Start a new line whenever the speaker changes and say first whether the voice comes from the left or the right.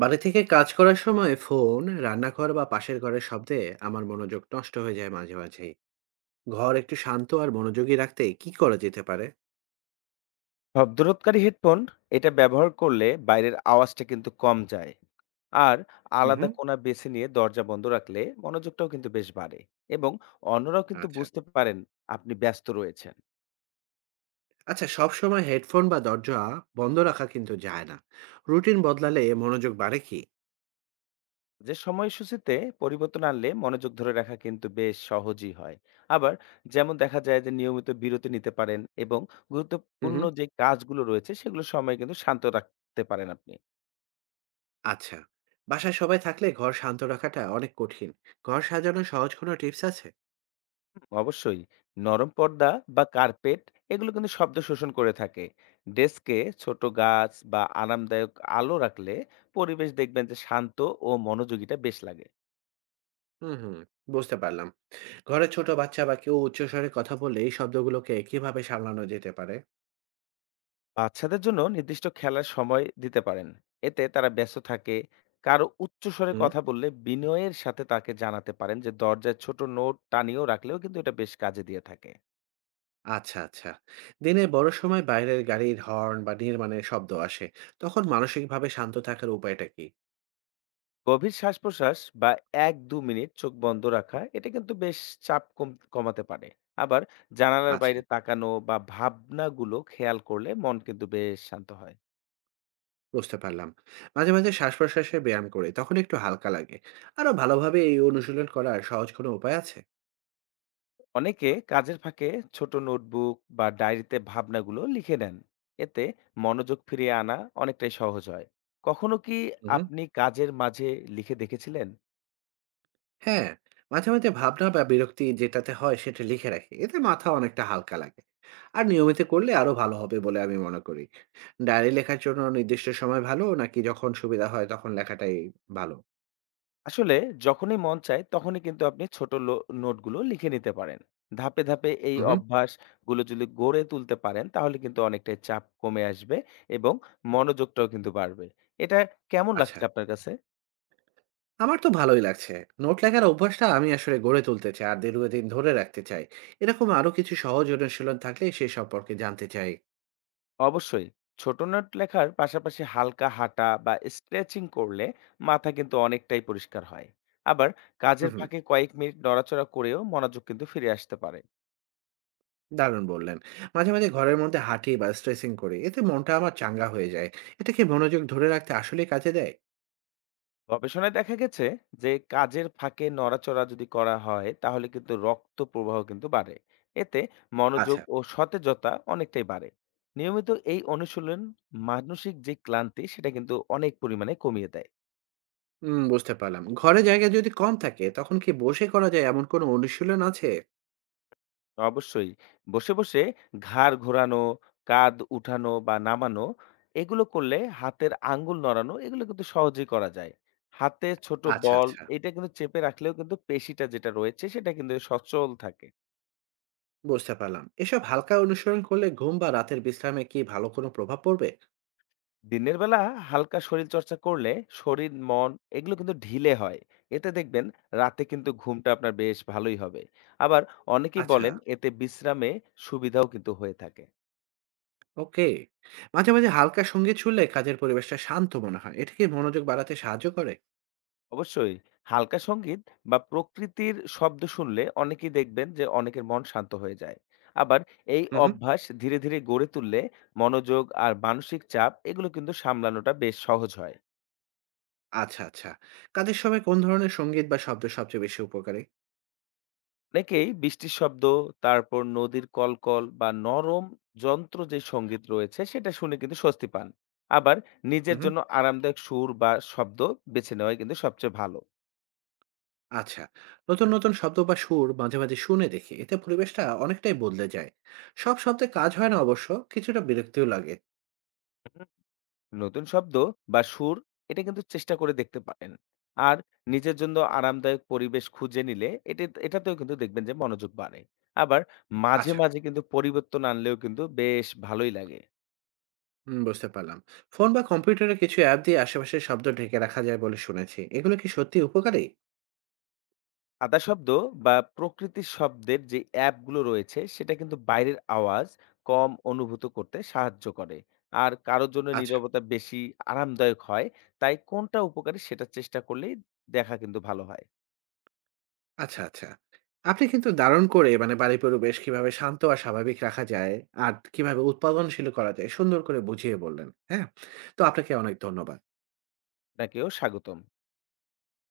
right: বাড়ি থেকে কাজ করার সময় ফোন, রান্নাঘর বা পাশের ঘরের শব্দে আমার মনোযোগ নষ্ট হয়ে যায় মাঝে মাঝেই। ঘর একটু শান্ত আর মনোযোগী রাখতে কি করা যেতে পারে?
left: শব্দরোধকারী হেডফোন এটা ব্যবহার করলে বাইরের আওয়াজটা কিন্তু কম যায়। আর
right: হুম
left: আলাদা
right: হুম।
left: কোণা বেছে নিয়ে দরজা বন্ধ রাখলে মনোযোগটাও কিন্তু বেশ বাড়ে। এবং অন্যরাও কিন্তু
right: আচ্ছা,
left: বুঝতে পারেন আপনি ব্যস্ত রয়েছেন।
right: আচ্ছা সবসময় হেডফোন বা দরজা বন্ধ রাখা কিন্তু যায় না। রুটিন বদলালে মনোযোগ বাড়ে কি?
left: যে সময়সূচিতে পরিবর্তন আনলে মনোযোগ ধরে রাখা কিন্তু বেশ সহজই হয়। আবার যেমন দেখা যায় যে নিয়মিত বিরতি নিতে পারেন এবং
right: হুম
left: গুরুত্বপূর্ণ
right: হুম।
left: যে কাজগুলো রয়েছে সেগুলো সময় কিন্তু শান্ত রাখতে পারেন আপনি।
right: আচ্ছা, বাসায় সবাই থাকলে ঘর শান্ত রাখাটা অনেক কঠিন। ঘর সাজানোর সহজ কোনো টিপস আছে?
left: অবশ্যই নরম পর্দা বা কার্পেট, এগুলো কিন্তু শব্দ শোষণ করে থাকে। ডেস্কে ছোট গাছ বা আরামদায়ক আলো রাখলে পরিবেশ দেখবেন যে শান্ত ও মনোযোগীটা বেশ লাগে।
right: হুম, হুম, বুঝতে পারলাম। ঘরে ছোট বাচ্চা বা কেউ উচ্চস্বরে কথা বললে এই শব্দগুলোকে কিভাবে সামলানো যেতে পারে?
left: বাচ্চাদের জন্য নির্দিষ্ট খেলার সময় দিতে পারেন, এতে তারা ব্যস্ত থাকে। কারো উচ্চ স্বরে
right: হুম।
left: কথা বললে বিনয়ের সাথে তাকে জানাতে পারেন, যে দরজায় ছোট নোট টানিয়েও রাখলেও কিন্তু এটা বেশ কাজে দিয়ে থাকে।
right: আচ্ছা, আচ্ছা। দিনের বড় সময় বাইরের গাড়ির হর্ন বা নির্মাণের শব্দ আসে। তখন মানসিকভাবে শান্ত থাকার উপায়টা কি?
left: গভীর শ্বাস-প্রশ্বাস বা ১-২ মিনিট চোখ বন্ধ রাখা এটা কিন্তু বেশ চাপ কম কমাতে পারে। আবার জানালার
right: আচ্ছা,
left: বাইরে তাকানো বা ভাবনাগুলো খেয়াল করলে মন কিন্তু বেশ শান্ত হয়।
right: বুঝতে পারলাম। মাঝে, মাঝে শ্বাস-প্রশ্বাসের ব্যায়াম করি। তখন একটু হালকা লাগে। আরো ভালোভাবে এই অনুশীলন করার সহজ কোনো উপায় আছে?
left: অনেকে কাজের ফাঁকে ছোট নোটবুক বা ডায়েরিতে ভাবনাগুলো লিখে নেন। এতে মনোযোগ ফিরিয়ে আনা অনেকটাই সহজ হয়। কখনো কি
right: হুম, হুম।
left: আপনি কাজের মাঝে লিখে দেখেছিলেন?
right: হ্যাঁ, মাঝে, মাঝে ভাবনা বা বিরক্তি যেটাতে হয় সেটা লিখে রাখি। এতে মাথা অনেকটা হালকা লাগে। আর নিয়মিত করলে আরো ভালো হবে বলে আমি মনে করি। ডায়েরি লেখার জন্য নির্দিষ্ট সময় ভালো নাকি যখন সুবিধা হয় তখন লেখাটাই ভালো?
left: আসলে যখনই মন চায় তখনই কিন্তু আপনি ছোট নোটগুলো লিখে নিতে পারেন। ধাপে ধাপে এই
right: হুম, হুম।
left: অভ্যাসগুলো যদি গড়ে তুলতে পারেন তাহলে কিন্তু অনেকটাই চাপ কমে আসবে এবং মনোযোগটাও কিন্তু বাড়বে। এটা কেমন
right: আচ্ছা।
left: লাগছে আপনার কাছে?
right: আমার তো ভালোই লাগছে। নোট লেখার অভ্যাসটা আমি আসলে গড়ে তুলতে চাই আর দীর্ঘদিন ধরে রাখতে চাই। এরকম আরো কিছু সহজ অনুশীলন থাকলে সে সম্পর্কে জানতে চাই।
left: অবশ্যই, ছোট নোট লেখার পাশাপাশি হালকা হাঁটা বা স্ট্রেচিং করলে মাথা কিন্তু অনেকটাই পরিষ্কার হয়। আবার কাজের
right: হুম, হুম।
left: ফাঁকে কয়েক মিনিট নড়াচড়া করেও মনোযোগ কিন্তু ফিরে আসতে পারে।
right: দারুণ বললেন। মাঝে, মাঝে ঘরের মধ্যে হাঁটি বা স্ট্রেচিং করি। এতে মনটা আমার চাঙ্গা হয়ে যায়। এটা কি মনোযোগ ধরে রাখতে আসলেই কাজে দেয়?
left: গবেষণায় দেখা গেছে যে কাজের ফাঁকে নড়াচড়া যদি করা হয় তাহলে কিন্তু রক্ত প্রবাহ কিন্তু বাড়ে। এতে মনোযোগ
right: আচ্ছা,
left: ও সতেজতা অনেকটাই বাড়ে। নিয়মিত এই অনুশীলন মানসিক যে ক্লান্তি সেটা কিন্তু অনেক পরিমাণে কমিয়ে দেয়।
right: বুঝতে পারলাম। ঘরে জায়গা যদি কম থাকে তখন কি বসে করা যায় এমন কোনো অনুশীলন আছে?
left: অবশ্যই, বসে বসে ঘাড় ঘোরানো, কাঁধ উঠানো বা নামানো, এগুলো করলে, হাতের আঙ্গুল নড়ানো, এগুলো কিন্তু সহজেই করা যায়। হাতে ছোট
right: আচ্ছা,
left: বল,
right: আচ্ছা।
left: এটা কিন্তু চেপে রাখলেও কিন্তু পেশিটা যেটা রয়েছে সেটা কিন্তু সচল থাকে।
right: বুঝতে পারলাম। এসব হালকা অনুসরণ করলে ঘুম বা রাতের বিশ্রামে কি ভালো কোনো প্রভাব পড়বে?
left: দিনের বেলা হালকা শরীর চর্চা করলে শরীর মন এগুলো কিন্তু ঢিলে হয়। এতে দেখবেন রাতে কিন্তু ঘুমটা আপনার বেশ ভালোই হবে। আবার অনেকেই
right: আচ্ছা।
left: বলেন এতে বিশ্রামে সুবিধাও কিন্তু হয়ে থাকে।
right: ওকে। মাঝে, মাঝে হালকা সংগীত শুনলে কাজের পরিবেশটা শান্ত মনে হয়। এটা কি মনোযোগ বাড়াতে সাহায্য করে?
left: অবশ্যই, হালকা সঙ্গীত বা প্রকৃতির শব্দ শুনলে অনেকেই দেখবেন যে অনেকের মন শান্ত হয়ে যায়। আবার এই
right: হুম, হুম।
left: অভ্যাস ধীরে ধীরে গড়ে তুললে মনোযোগ আর মানসিক চাপ এগুলো কিন্তু সামলানোটা বেশ সহজ হয়।
right: আচ্ছা, আচ্ছা। কাজের সময় কোন ধরনের সংগীত বা শব্দ সবচেয়ে বেশি উপকারী?
left: অনেকেই বৃষ্টির শব্দ, তারপর নদীর কলকল বা নরম যন্ত্র যে সঙ্গীত রয়েছে সেটা শুনে কিন্তু স্বস্তি পান। আবার নিজের
right: হুম, হুম।
left: জন্য আরামদায়ক সুর বা শব্দ বেছে নেওয়াই কিন্তু সবচেয়ে ভালো।
right: আচ্ছা। নতুন, নতুন শব্দ বা সুর মাঝে, মাঝে শুনে দেখি। এতে পরিবেশটা অনেকটাই বদলে যায়। সব শব্দে কাজ হয় না অবশ্য, কিছুটা বিরক্তিও লাগে।
left: হুম। নতুন শব্দ বা সুর, এটা কিন্তু চেষ্টা করে দেখতে পারেন। আর নিজের জন্য আরামদায়ক পরিবেশ খুঁজে নিলে এটাতেও কিন্তু দেখবেন যে মনোযোগ বাড়ে। আবার মাঝে
right: আচ্ছা,
left: মাঝে কিন্তু পরিবর্তন আনলেও কিন্তু বেশ ভালোই লাগে।
right: হুম, বুঝতে পারলাম। ফোন বা কম্পিউটারে কিছু অ্যাপ দিয়ে আশেপাশের শব্দ ঢেকে রাখা যায় বলে শুনেছি। এগুলো কি সত্যিই উপকারী?
left: সাদা শব্দ বা প্রকৃতির শব্দের যে অ্যাপগুলো রয়েছে সেটা কিন্তু বাইরের আওয়াজ কম অনুভূত করতে সাহায্য করে। আর কারোর জন্য
right: আচ্ছা।
left: নীরবতা বেশি আরামদায়ক হয়। তাই কোনটা উপকারী সেটা চেষ্টা করলেই দেখা কিন্তু ভালো হয়।
right: আচ্ছা, আচ্ছা। আপনি কিন্তু দারুণ করে মানে বাড়ির পরিবেশ কিভাবে শান্ত আর স্বাভাবিক রাখা যায় আর কিভাবে উৎপাদনশীল করা যায় সুন্দর করে বুঝিয়ে বললেন। হ্যাঁ? তো আপনাকে অনেক ধন্যবাদ।
left: আপনাকেও স্বাগতম।